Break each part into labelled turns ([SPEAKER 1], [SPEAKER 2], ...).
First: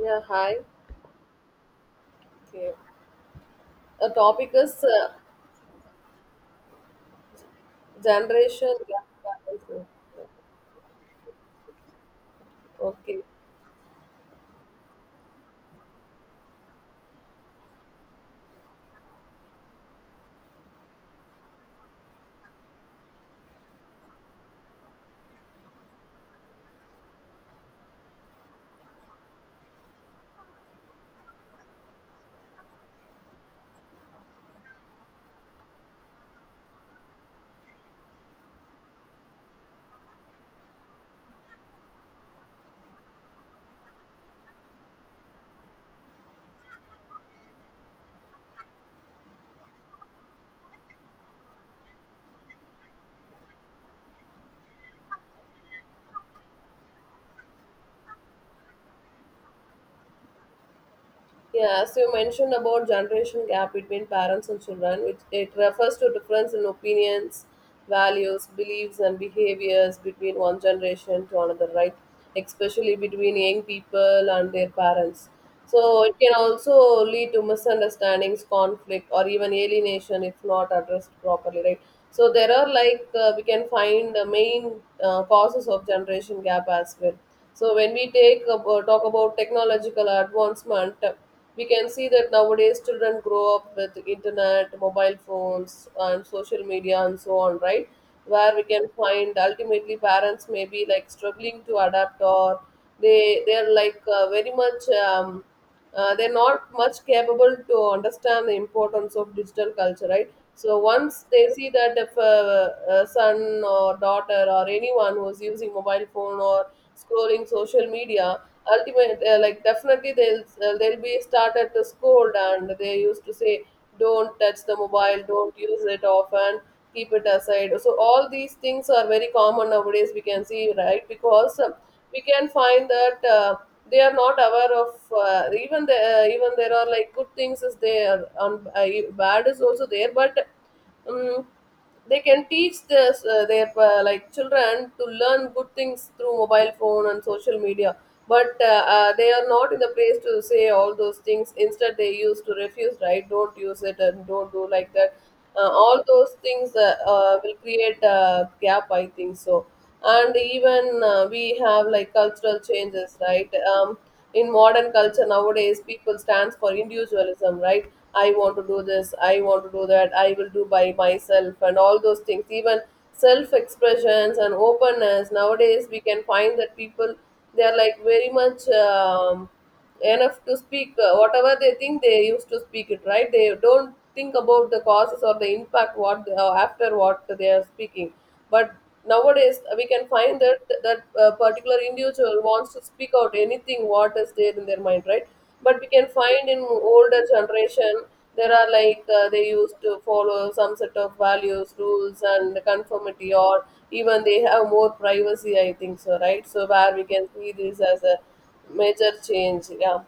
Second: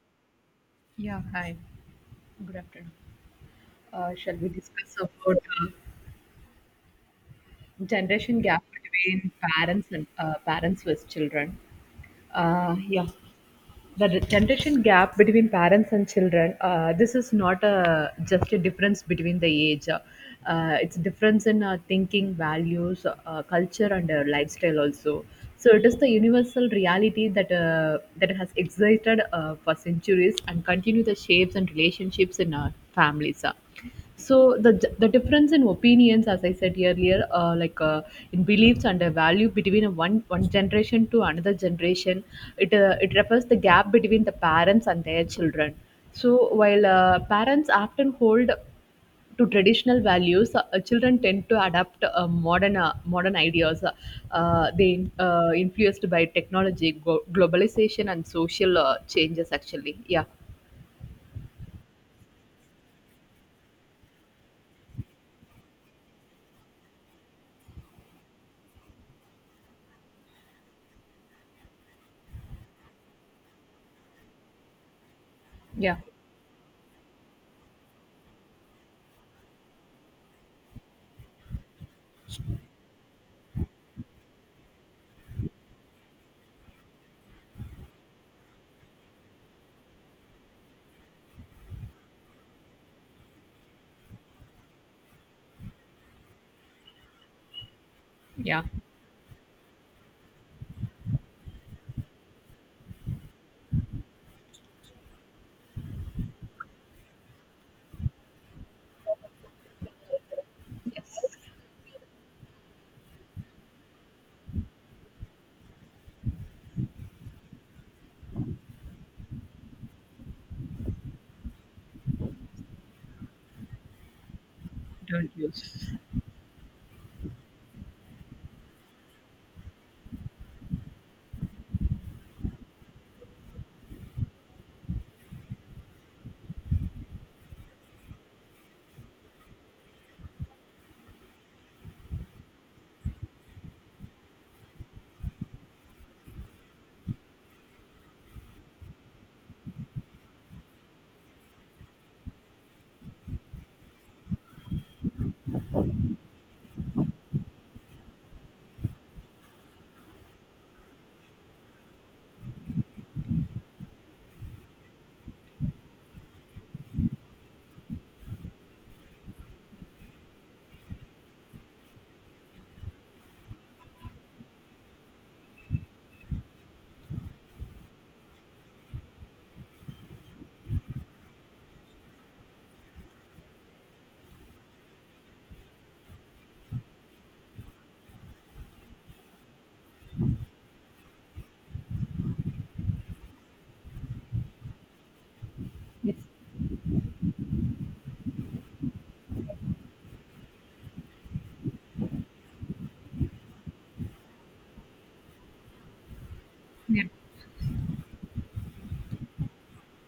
[SPEAKER 1] Yeah, hi.
[SPEAKER 2] Yeah, hi. Good
[SPEAKER 1] Okay.
[SPEAKER 2] afternoon.
[SPEAKER 1] The
[SPEAKER 2] Shall we
[SPEAKER 1] topic is
[SPEAKER 2] discuss about generation gap
[SPEAKER 1] generation gap.
[SPEAKER 2] between parents and parents with children? Uh, yeah,
[SPEAKER 1] Okay.
[SPEAKER 2] the generation gap between parents and children. This is not a just a difference between the age. It's difference in thinking, values, culture, and lifestyle also. So it is the universal reality that that has existed for centuries and continue the shapes and relationships in our families. So the difference in opinions as I said earlier, in beliefs and a value between a one generation to another generation, it refers the gap between the parents and their children. So while parents often hold to traditional values, children tend to adapt modern ideas. They influenced by technology, globalization and social changes actually. Yeah.
[SPEAKER 1] Yeah, as you mentioned about generation gap between parents and children, it refers to difference in opinions, values, beliefs, and behaviors between one generation to another, right? Especially between young people and their parents.
[SPEAKER 2] Yeah,
[SPEAKER 1] So it can also lead to misunderstandings, conflict, or even alienation if not addressed properly, right? So there are like we can find the main causes of generation gap as well. So when we talk about technological advancement, we can see that nowadays children grow up with internet, mobile phones, and social media, and so on, right? Where we
[SPEAKER 2] yeah,
[SPEAKER 1] can find ultimately parents may be like struggling to adapt, or they they're like uh, very much um, they're not much capable to understand the importance of digital culture, right? So once they see that if a son or daughter or anyone who's using mobile phone or scrolling social media, like definitely they'll be started to scold, and they used to say don't touch the mobile,
[SPEAKER 2] don't
[SPEAKER 1] don't use
[SPEAKER 2] use.
[SPEAKER 1] it often, keep it aside. So all these things are very common nowadays, we can see, right? Because we can find that they are not aware of even even there are like good things is there and bad is also there, but um, they can teach their like children to learn good things through mobile phone and social media, but they are not in the place to say all those things, instead they used to refuse, right? Don't use it and don't do like that. All those things will create a gap, I think so. And even we have like cultural changes, right? um, in modern culture nowadays, people stands for individualism, right? I want to do this, I want to do that, I will do by myself, and all those things. Even self expressions and openness nowadays, we can find that people, they are like very much enough to speak whatever they think, they used to speak it, right? They don't think about the causes or the impact after what they are speaking. But nowadays we can find that particular individual wants to speak out anything what is there in their mind, right? But we can
[SPEAKER 2] Yes.
[SPEAKER 1] find in older generation, there are like they used to follow some set of values, rules, and conformity, or even they have more privacy, I think so, right? So where we
[SPEAKER 2] Yeah.
[SPEAKER 1] can see this as a major change, yeah.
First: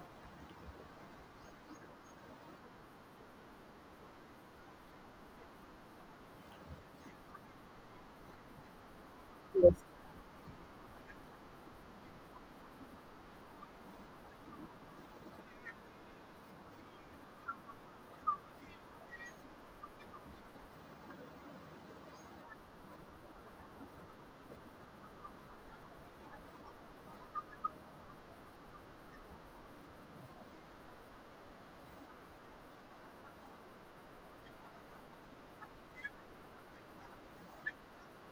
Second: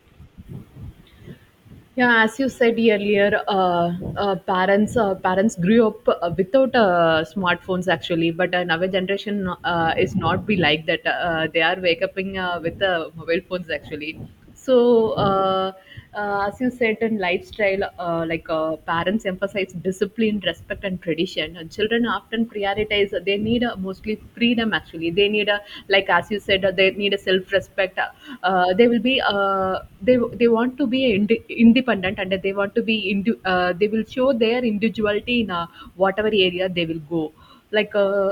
[SPEAKER 2] Yeah, as you said earlier, parents grew up without smartphones actually, but now generation is not be like that. They are waking up in, with mobile phones actually. So as you said in lifestyle, parents emphasize discipline, respect, and tradition. And children often prioritize. They need mostly freedom actually. They need a, like as you said, they need a self respect. They will be they want to be independent and they want to be they will show their individuality in whatever area they will go. like uh,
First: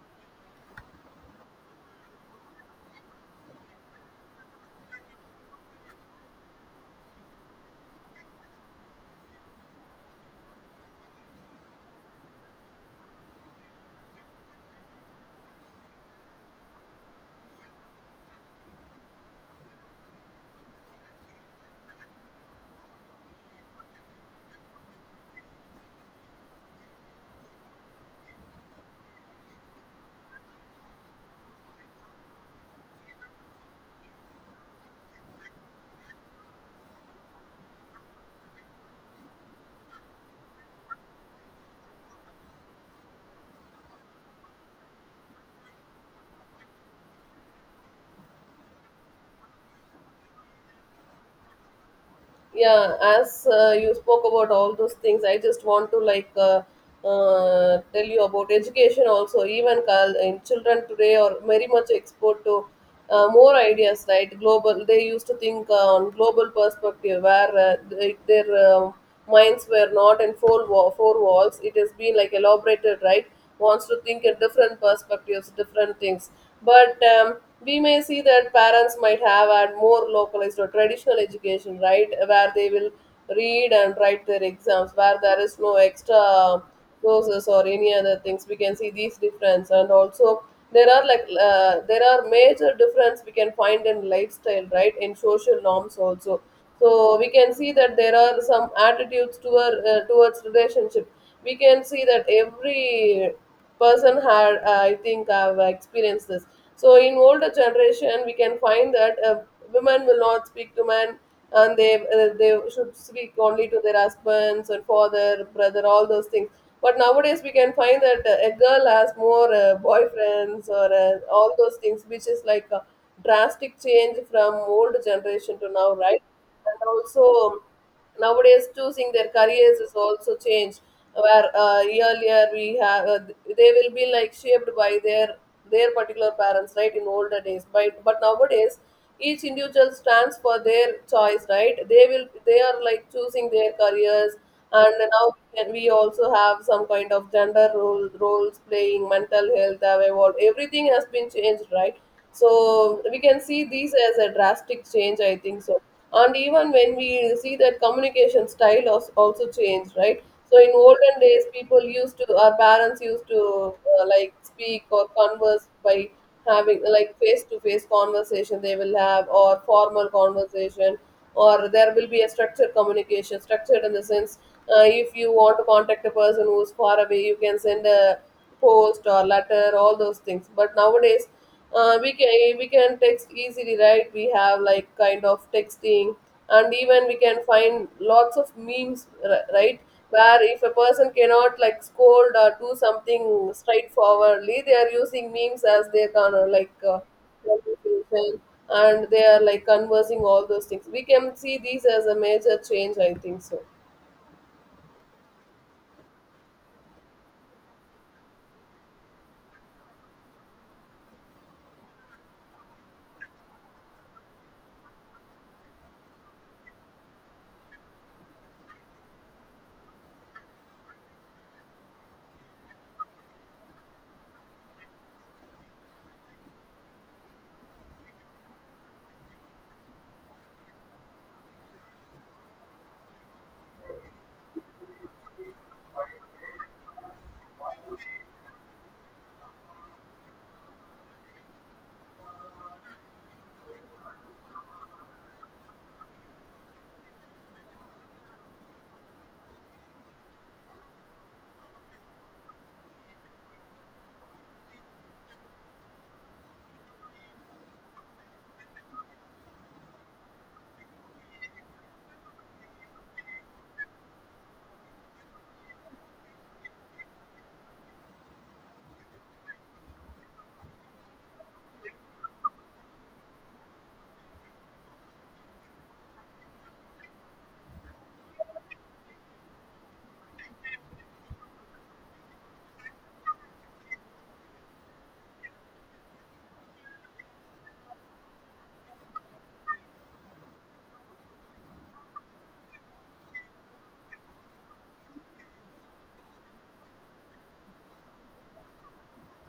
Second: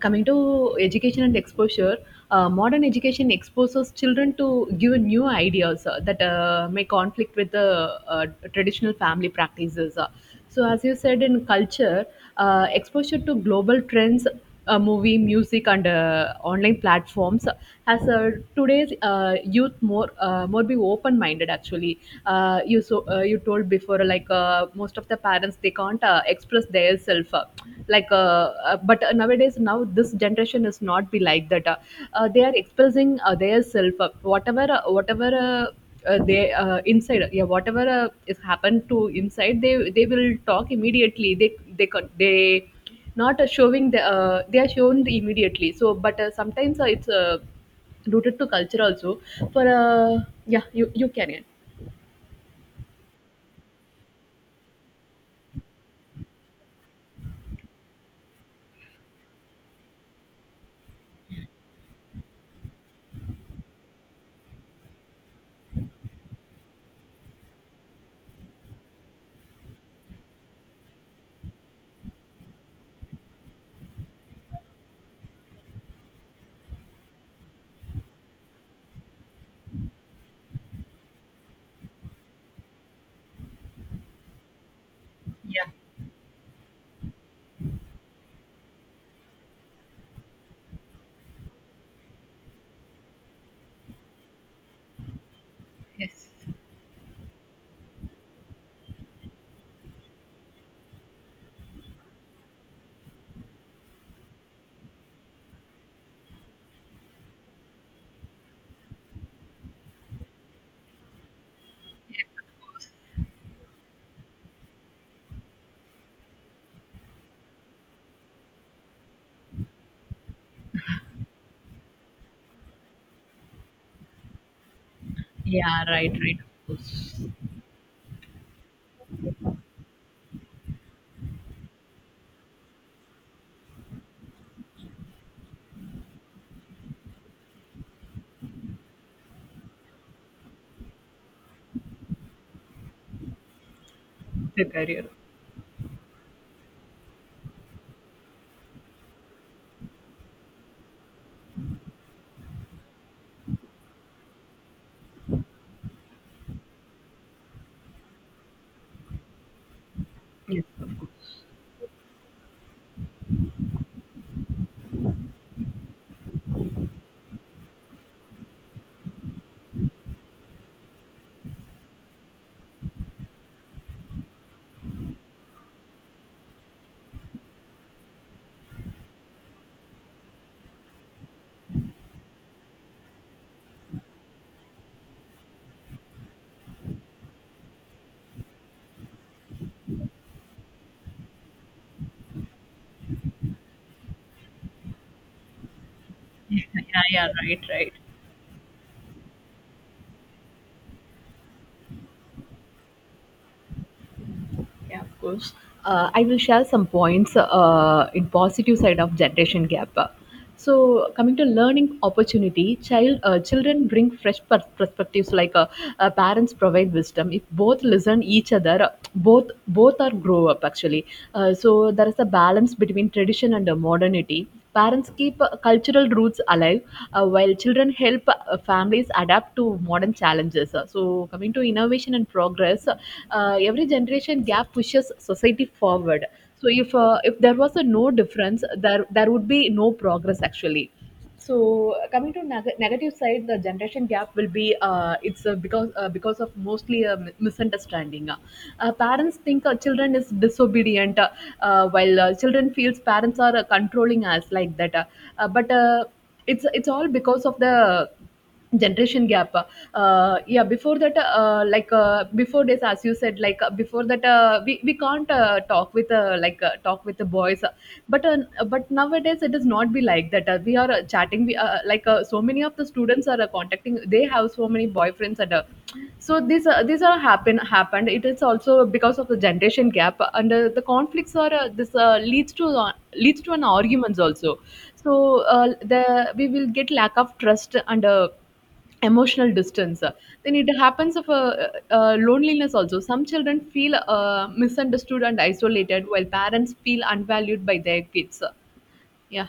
[SPEAKER 2] Coming to education and exposure, modern education exposes children to give new ideas that may conflict with the traditional family practices. So, as you said, in culture, exposure to global trends, movie, music, and online platforms has today's youth more be open minded. Actually, you told before, like most of the parents they can't express their self, but nowadays now this generation is not be like that. They are expressing their self, whatever. Uh, they Inside, yeah, whatever is happened to inside, they will talk immediately. They not showing the, they are shown immediately. So but sometimes it's rooted to culture also for yeah you can. Yeah.
[SPEAKER 1] Yeah, as you spoke about all those things, I just want to like tell you about education also. Even call in children today are very much exposed to more ideas, right? Global, they used to think on global perspective, where their minds were not in four walls, it has been like elaborated, right? Wants to think in different perspectives, different things. But we may see that parents might have a more localized or traditional education, right? Where they will read and write their exams, where there is
[SPEAKER 2] Yeah.
[SPEAKER 1] no extra courses or any other things. We can see these difference. And also there are like there are major difference we can find in lifestyle, right? In social norms
[SPEAKER 2] Yes.
[SPEAKER 1] also. So we can see that there are some towards relationship. We can see that every person had I think I've experienced this. So in older generation we can find that women will not speak to men, and they should speak only to their husbands and father, brother, all those things. But nowadays we can find that a girl has more boyfriends or all those things, which is like a drastic change from old generation to
[SPEAKER 2] Yeah,
[SPEAKER 1] now,
[SPEAKER 2] right,
[SPEAKER 1] right?
[SPEAKER 2] right, of
[SPEAKER 1] And
[SPEAKER 2] course.
[SPEAKER 1] also nowadays choosing their careers is also changed, where earlier we have they will be like shaped by their particular parents, right? In older days, but nowadays each individual stands for their choice, right? They are like choosing their careers.
[SPEAKER 2] The
[SPEAKER 1] And
[SPEAKER 2] career.
[SPEAKER 1] now can we also have some kind of roles playing, mental health have evolved, everything has been changed, right? So we can see these as a drastic change, I think so. And even when we see that also changed, right? So
[SPEAKER 2] Yes,
[SPEAKER 1] in
[SPEAKER 2] of
[SPEAKER 1] olden
[SPEAKER 2] course.
[SPEAKER 1] days people used to, our parents used to like speak or converse by having like face to face conversation they will have, or formal conversation, or there will be a structured communication. Structured in the sense, if you want to contact a person who's far away, you can send a post or letter, all those things. But nowadays we can, we can text easily, right? We have like kind of texting. And even we can find lots of right? Where if a person cannot like scold or do something straightforwardly, they are using memes as their kind of
[SPEAKER 2] Yeah, yeah, yeah, right,
[SPEAKER 1] like,
[SPEAKER 2] right.
[SPEAKER 1] children, and they are like conversing all those things. We can see these as a major change, I think so.
[SPEAKER 2] Yeah, of course. I will share some points in positive side of generation gap. So coming to learning opportunity, children bring fresh perspectives. Parents provide wisdom. If both listen each other, both are grow up actually. So there is a balance between tradition and modernity. Parents keep cultural roots alive, while children help families adapt to modern challenges. So, coming to innovation and progress, every generation gap pushes society forward. So, if there was a no difference, there would be no progress actually. So coming to negative side, the generation gap will be it's because of mostly a misunderstanding. Parents think children is disobedient, while children feels parents are controlling us like that. But it's all because of the generation gap. Yeah, before that, before this, as you said, before that, we can't talk with the boys. But uh, but nowadays it does not be like that. We are chatting, we like so many of the students are contacting. They have so many boyfriends. And uh, so these uh, these are happened. It is also because of the generation gap, and the conflicts are, this leads to leads to an arguments also. So the we will get lack of trust and emotional distance. Then it happens of a, loneliness also. Some children feel misunderstood and isolated while parents feel unvalued by their kids. Yeah.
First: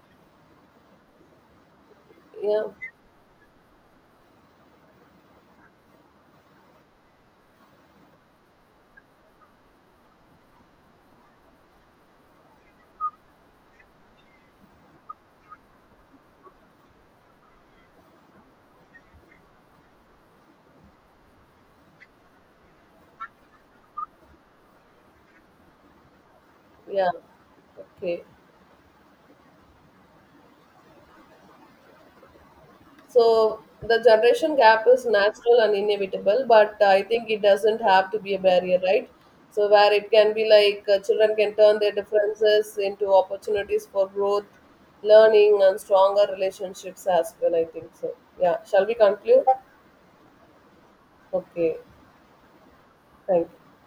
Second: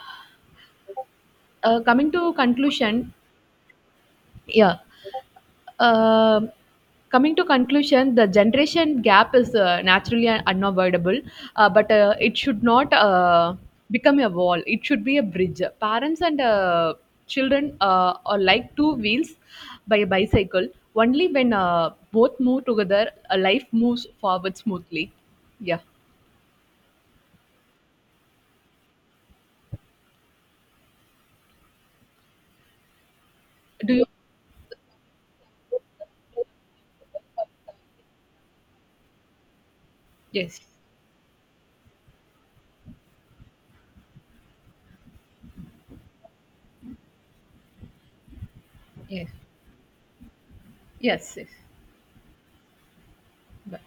[SPEAKER 2] Coming to
[SPEAKER 1] Yeah,
[SPEAKER 2] conclusion. Yeah. Um, coming to conclusion, the generation gap is naturally unavoidable, but it should not become a wall. It should be a bridge. Parents and children are like two wheels by a bicycle. Only when both move together, a life moves forward smoothly. Yeah.
[SPEAKER 1] yeah. Okay. So
[SPEAKER 2] Do
[SPEAKER 1] the
[SPEAKER 2] you?
[SPEAKER 1] generation gap is natural and inevitable, but I think it doesn't have to be a barrier, right? So where it can be
[SPEAKER 2] Yes.
[SPEAKER 1] like children can turn their differences into opportunities for growth, learning, and stronger relationships as well. I think so. Yeah. Shall we
[SPEAKER 2] Yes.
[SPEAKER 1] conclude?
[SPEAKER 2] Yes. Yes.
[SPEAKER 1] Okay. Thank you.
[SPEAKER 2] Bye.